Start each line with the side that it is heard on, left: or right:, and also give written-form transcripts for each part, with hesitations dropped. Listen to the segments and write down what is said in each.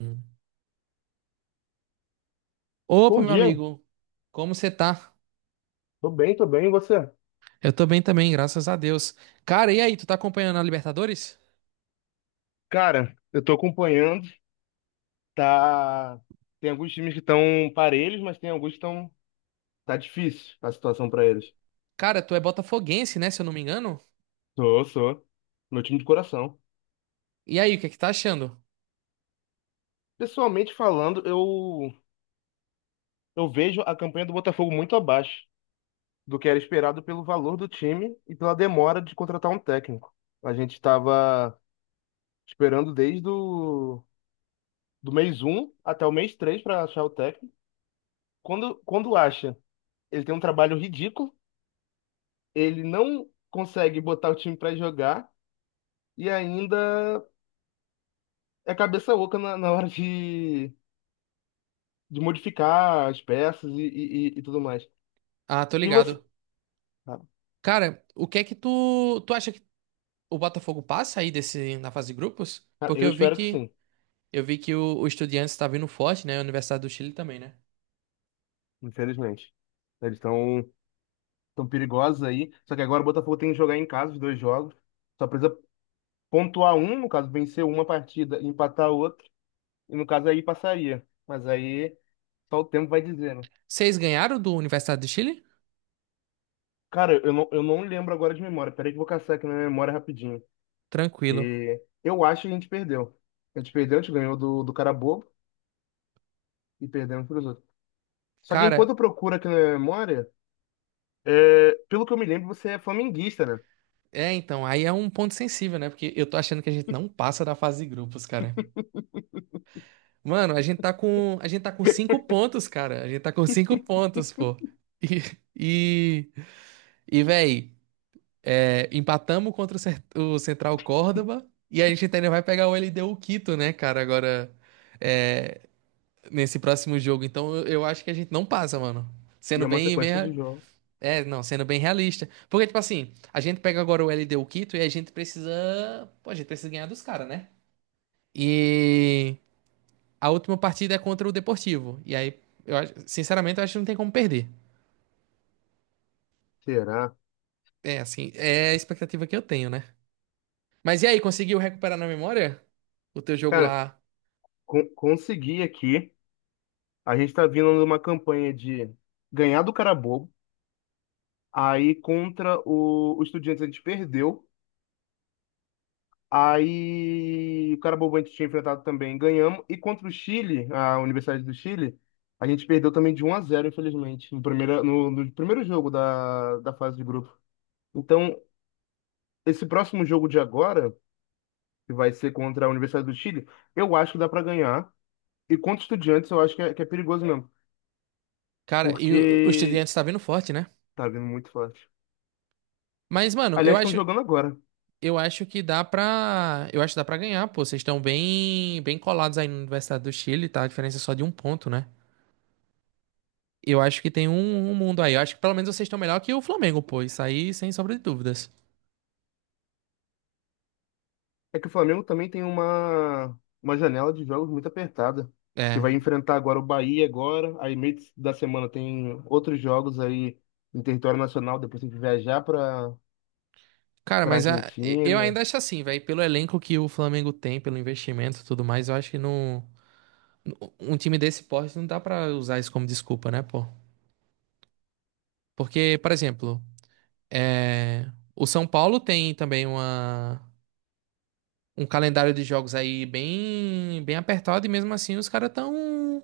right: Hum. Opa,
left: Bom
right: meu
left: dia.
right: amigo, como você tá?
left: Tô bem, tô bem, e você?
right: Eu tô bem também, graças a Deus. Cara, e aí, tu tá acompanhando a Libertadores?
left: Cara, eu tô acompanhando, tá... Tem alguns times que estão parelhos, mas tem alguns que estão... Tá difícil a situação pra eles.
right: Cara, tu é botafoguense, né, se eu não me engano?
left: Sou, sou. Meu time de coração.
right: E aí, o que é que tá achando?
left: Pessoalmente falando, eu vejo a campanha do Botafogo muito abaixo do que era esperado pelo valor do time e pela demora de contratar um técnico. A gente estava esperando do mês um até o mês 3 pra achar o técnico. Quando acha, ele tem um trabalho ridículo, ele não consegue botar o time para jogar e ainda é cabeça oca na hora de modificar as peças e tudo mais.
right: Ah, tô
left: E você?
right: ligado.
left: Cara,
right: Cara, o que é que tu acha que o Botafogo passa aí desse, na fase de grupos?
left: cara,
right: Porque
left: eu espero que sim,
right: eu vi que o Estudiantes tá vindo forte, né, a Universidade do Chile também, né?
left: infelizmente. Eles estão tão tão perigosos aí. Só que agora o Botafogo tem que jogar em casa os dois jogos. Só precisa pontuar um, no caso, vencer uma partida, e empatar outra. E no caso aí passaria. Mas aí só o tempo vai dizer, né?
right: Vocês ganharam do Universidade do Chile?
left: Cara, eu não lembro agora de memória. Peraí que eu vou caçar aqui na minha memória rapidinho.
right: Tranquilo.
left: E eu acho que a gente perdeu. A gente perdeu, a gente ganhou do cara bobo e perdemos pros outros. Só que enquanto
right: Cara,
left: eu procuro aqui na memória, é, pelo que eu me lembro, você é flamenguista, né?
right: é, então, aí é um ponto sensível, né? Porque eu tô achando que a gente não passa da fase de grupos, cara. Mano, a gente tá com cinco pontos, cara. A gente tá com cinco pontos, pô. E, e, véi, é, empatamos contra o Central Córdoba e a gente ainda vai pegar o LDU Quito, né, cara, agora é, nesse próximo jogo. Então eu acho que a gente não passa, mano.
left: E
right: Sendo
left: é uma
right: bem, bem,
left: sequência de
right: rea-
left: jogos.
right: é, não, Sendo bem realista. Porque, tipo assim, a gente pega agora o LDU Quito e a gente precisa, pô, a gente precisa ganhar dos caras, né? E A última partida é contra o Deportivo. E aí, sinceramente, eu acho que não tem como perder.
left: Será?
right: É, assim, é a expectativa que eu tenho, né? Mas e aí, conseguiu recuperar na memória o teu jogo
left: Cara,
right: lá?
left: consegui aqui. A gente tá vindo numa campanha de ganhar do cara bobo. Aí contra o Estudiantes a gente perdeu. Aí o Carabobo a gente tinha enfrentado também, ganhamos. E contra o Chile, a Universidade do Chile, a gente perdeu também de um a zero infelizmente, no primeiro jogo da fase de grupo. Então, esse próximo jogo de agora, que vai ser contra a Universidade do Chile, eu acho que dá para ganhar. E contra o Estudiantes, eu acho que é perigoso mesmo,
right: Cara, e o
left: porque
right: Estudiantes tá vindo forte, né?
left: tá vindo muito forte.
right: Mas, mano,
left: Aliás, estão jogando agora.
right: eu acho que dá pra. Eu acho que dá pra ganhar, pô. Vocês estão bem, bem colados aí na Universidade do Chile, tá? A diferença é só de um ponto, né? Eu acho que tem um mundo aí. Eu acho que pelo menos vocês estão melhor que o Flamengo, pô. Isso aí, sem sombra de dúvidas.
left: É que o Flamengo também tem uma janela de jogos muito apertada, que
right: É.
left: vai enfrentar agora o Bahia agora, aí meio da semana tem outros jogos aí em território nacional, depois tem que viajar
right: Cara,
left: para
right: mas a- eu
left: Argentina.
right: ainda acho assim, velho. Pelo elenco que o Flamengo tem, pelo investimento e tudo mais, eu acho que não. Um time desse porte não dá pra usar isso como desculpa, né, pô? Porque, por exemplo, é, o São Paulo tem também uma... um calendário de jogos aí bem, bem apertado e mesmo assim os caras tão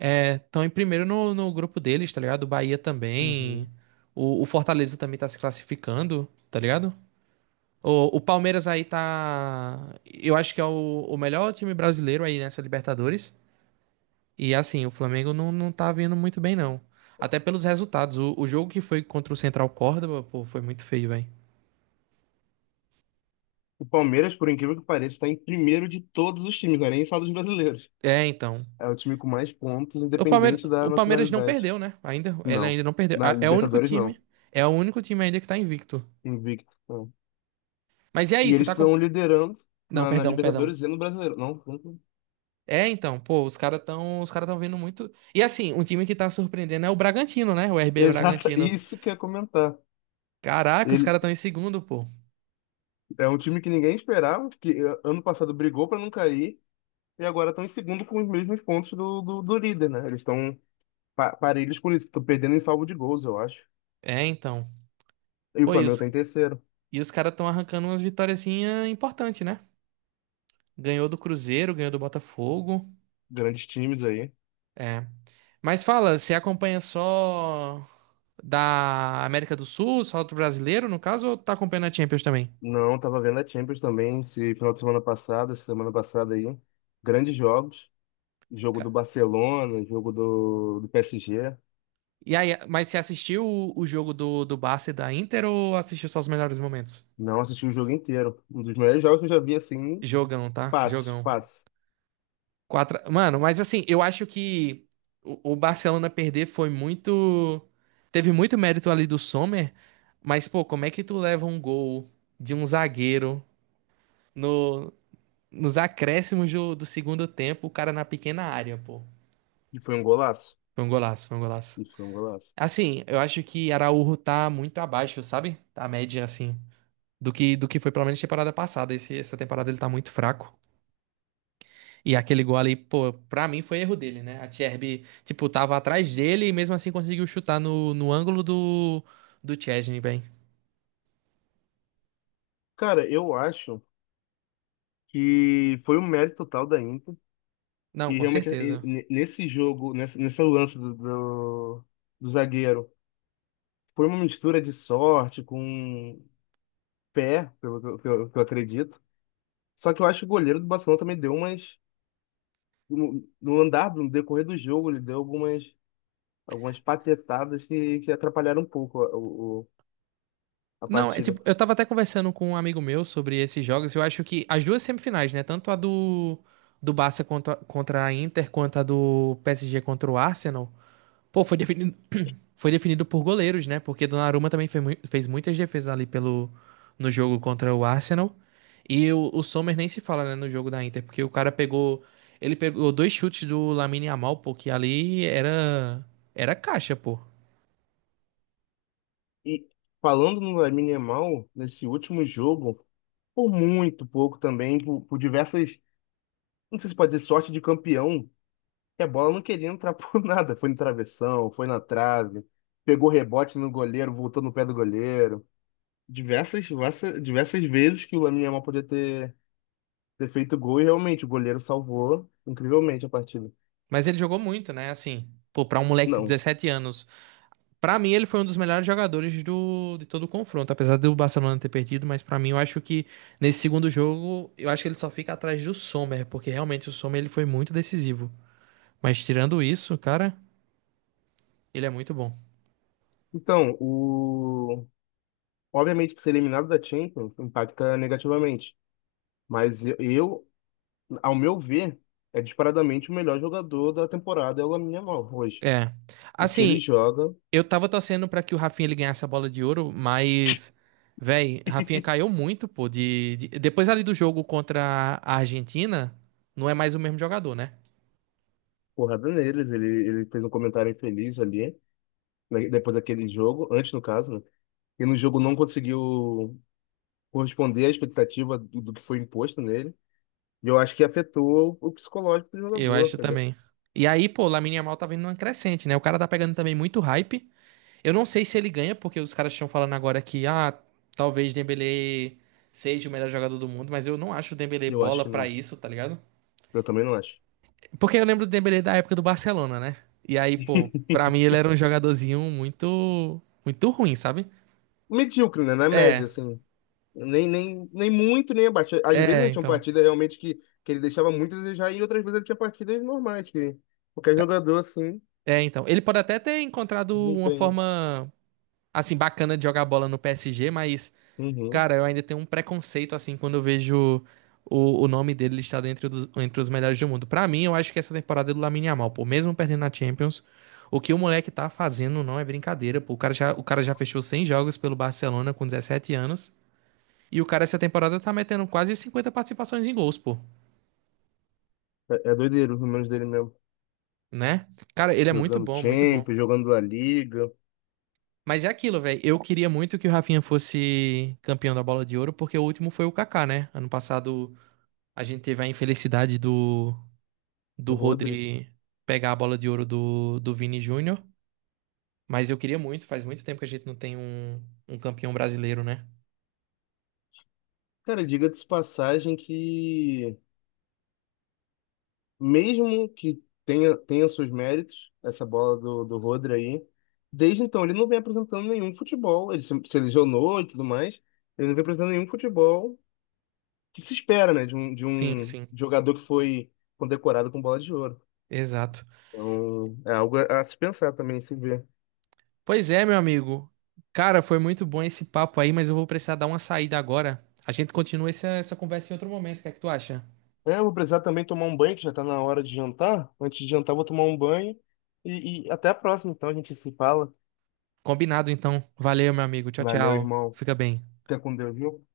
right: estão em primeiro no grupo deles, tá ligado? O Bahia também.
left: Uhum.
right: O Fortaleza também tá se classificando, tá ligado? O Palmeiras aí tá. Eu acho que é o melhor time brasileiro aí nessa Libertadores. E assim, o Flamengo não tá vindo muito bem, não. Até pelos resultados. O jogo que foi contra o Central Córdoba, pô, foi muito feio, velho.
left: O Palmeiras, por incrível que pareça, está em primeiro de todos os times, não é nem só dos brasileiros.
right: É, então.
left: É o time com mais pontos,
right: O Palmeiras,
left: independente da
right: o Palmeiras não
left: nacionalidade.
right: perdeu, né? Ainda, ele
left: Não,
right: ainda não perdeu.
left: na
right: É o único
left: Libertadores não,
right: time. É o único time ainda que tá invicto.
left: invicto. Não.
right: Mas e aí,
left: E
right: você
left: eles
right: tá com.
left: estão liderando
right: Não,
left: na
right: perdão, perdão.
left: Libertadores e no Brasileiro. Não, não.
right: É, então, pô, os cara tão vindo muito. E assim, um time que tá surpreendendo é o Bragantino, né? O RB
left: Exato,
right: Bragantino.
left: isso que eu ia comentar.
right: Caraca, os
left: Ele
right: caras estão em segundo, pô.
left: é um time que ninguém esperava, que ano passado brigou para não cair e agora estão em segundo com os mesmos pontos do líder, né? Eles estão pa parelhos por isso, estão perdendo em salvo de gols, eu acho.
right: É, então.
left: E o
right: Pô,
left: Flamengo tá em terceiro.
right: e os caras estão arrancando umas vitóriazinhas importantes, né? Ganhou do Cruzeiro, ganhou do Botafogo.
left: Grandes times aí.
right: É. Mas fala, você acompanha só da América do Sul, só do brasileiro, no caso, ou tá acompanhando a Champions também?
left: Não, tava vendo a Champions também esse final de semana passada, essa semana passada aí. Grandes jogos. Jogo do
right: Ca-
left: Barcelona, jogo do PSG.
right: E aí, mas você assistiu o jogo do Barça e da Inter ou assistiu só os melhores momentos?
left: Não assisti o jogo inteiro. Um dos melhores jogos que eu já vi assim,
right: Jogão, tá?
left: fácil,
right: Jogão.
left: fácil.
right: Quatro... Mano, mas assim, eu acho que o Barcelona perder foi muito. Teve muito mérito ali do Sommer, mas, pô, como é que tu leva um gol de um zagueiro no, nos acréscimos do segundo tempo, o cara na pequena área, pô?
left: E foi um golaço.
right: Foi um golaço, foi um golaço.
left: Isso foi um golaço.
right: Assim, eu acho que Araújo tá muito abaixo, sabe? Tá A média, assim, do que foi pelo menos temporada passada. Essa temporada ele tá muito fraco. E aquele gol ali, pô, pra mim foi erro dele, né? A Tcherby, tipo, tava atrás dele e mesmo assim conseguiu chutar no ângulo do Szczęsny, velho.
left: Cara, eu acho que foi um mérito total da Inter.
right: Não,
left: E
right: com
left: realmente,
right: certeza.
left: nesse jogo, nesse lance do zagueiro, foi uma mistura de sorte com pé, pelo que que eu acredito. Só que eu acho que o goleiro do Barcelona também deu umas. No andar, no decorrer do jogo, ele deu algumas patetadas que atrapalharam um pouco a
right: Não, é
left: partida.
right: tipo, eu tava até conversando com um amigo meu sobre esses jogos. Eu acho que as duas semifinais, né? Tanto do Barça contra a Inter, quanto a do PSG contra o Arsenal. Pô, foi definido por goleiros, né? Porque Donnarumma também fez muitas defesas ali no jogo contra o Arsenal. E o Sommer nem se fala, né, no jogo da Inter, porque o cara pegou. Ele pegou dois chutes do Lamine Yamal, pô, que ali era. Era caixa, pô.
left: E falando no Lamine Yamal, nesse último jogo, por muito pouco também, por diversas, não sei se pode dizer sorte de campeão, que a bola não queria entrar por nada. Foi no travessão, foi na trave, pegou rebote no goleiro, voltou no pé do goleiro. Diversas, diversas, diversas vezes que o Lamine Yamal ter feito gol e realmente o goleiro salvou incrivelmente a partida.
right: Mas ele jogou muito, né? Assim, pô, pra um moleque de
left: Não.
right: 17 anos. Pra mim, ele foi um dos melhores jogadores do, de todo o confronto, apesar do Barcelona ter perdido, mas pra mim, eu acho que nesse segundo jogo, eu acho que ele só fica atrás do Sommer, porque realmente o Sommer ele foi muito decisivo. Mas tirando isso, cara, ele é muito bom.
left: Então, o... Obviamente que ser eliminado da Champions impacta negativamente. Mas eu, Ao meu ver, é disparadamente o melhor jogador da temporada é o Lamine Yamal hoje.
right: É.
left: O que ele
right: Assim,
left: joga,
right: eu tava torcendo pra que o Rafinha ele ganhasse a bola de ouro, mas, véi, Rafinha caiu muito, pô, depois ali do jogo contra a Argentina, não é mais o mesmo jogador, né?
left: porrada neles. Ele fez um comentário infeliz ali, né, depois daquele jogo, antes no caso, né? E no jogo não conseguiu corresponder à expectativa do que foi imposto nele. E eu acho que afetou o psicológico do
right: Eu
left: jogador.
right: acho
left: Ele-
right: também. E aí, pô, o Lamine Yamal tá vindo numa crescente, né? O cara tá pegando também muito hype. Eu não sei se ele ganha, porque os caras estão falando agora que, ah, talvez Dembélé seja o melhor jogador do mundo, mas eu não acho o Dembélé
left: Eu acho
right: bola
left: que
right: pra
left: não.
right: isso, tá ligado?
left: Eu também não acho.
right: Porque eu lembro do Dembélé da época do Barcelona, né? E aí, pô, pra mim ele era um jogadorzinho muito, muito ruim, sabe?
left: Medíocre, né? Na
right: É,
left: média, assim. Nem muito, nem abaixo. Às vezes
right: é,
left: ele tinha
right: então.
left: partidas realmente que ele deixava muito a desejar, e outras vezes ele tinha partidas normais, que qualquer jogador assim,
right: Ele pode até ter encontrado uma
left: desempenho.
right: forma, assim, bacana de jogar bola no PSG, mas,
left: Uhum.
right: cara, eu ainda tenho um preconceito, assim, quando eu vejo o nome dele listado entre entre os melhores do mundo. Pra mim, eu acho que essa temporada é do Lamine Yamal, pô, mesmo perdendo na Champions, o que o moleque tá fazendo não é brincadeira, pô. O cara já fechou 100 jogos pelo Barcelona com 17 anos. E o cara, essa temporada, tá metendo quase 50 participações em gols, pô.
left: É, é doideiro os números dele mesmo.
right: Né? Cara, ele é muito
left: Jogando
right: bom, muito bom.
left: Champions, jogando La Liga,
right: Mas é aquilo, velho. Eu queria muito que o Rafinha fosse campeão da Bola de Ouro, porque o último foi o Kaká, né? Ano passado a gente teve a infelicidade do
left: o Rodri.
right: Rodri pegar a Bola de Ouro do Vini Júnior. Mas eu queria muito, faz muito tempo que a gente não tem um campeão brasileiro, né?
left: Cara, diga-se de passagem que, mesmo que tenha seus méritos, essa bola do Rodri aí, desde então ele não vem apresentando nenhum futebol. Ele se lesionou e tudo mais, ele não vem apresentando nenhum futebol que se espera, né, de
right: Sim,
left: um
right: sim.
left: jogador que foi condecorado com bola de ouro.
right: Exato.
left: Então, é algo a se pensar também, se ver.
right: Pois é, meu amigo. Cara, foi muito bom esse papo aí, mas eu vou precisar dar uma saída agora. A gente continua essa conversa em outro momento. O que é que tu acha?
left: É, eu vou precisar também tomar um banho, que já tá na hora de jantar. Antes de jantar, eu vou tomar um banho. E até a próxima, então, a gente se fala.
right: Combinado, então. Valeu, meu amigo. Tchau,
left: Valeu,
right: tchau.
left: irmão.
right: Fica bem.
left: Fica com Deus, viu?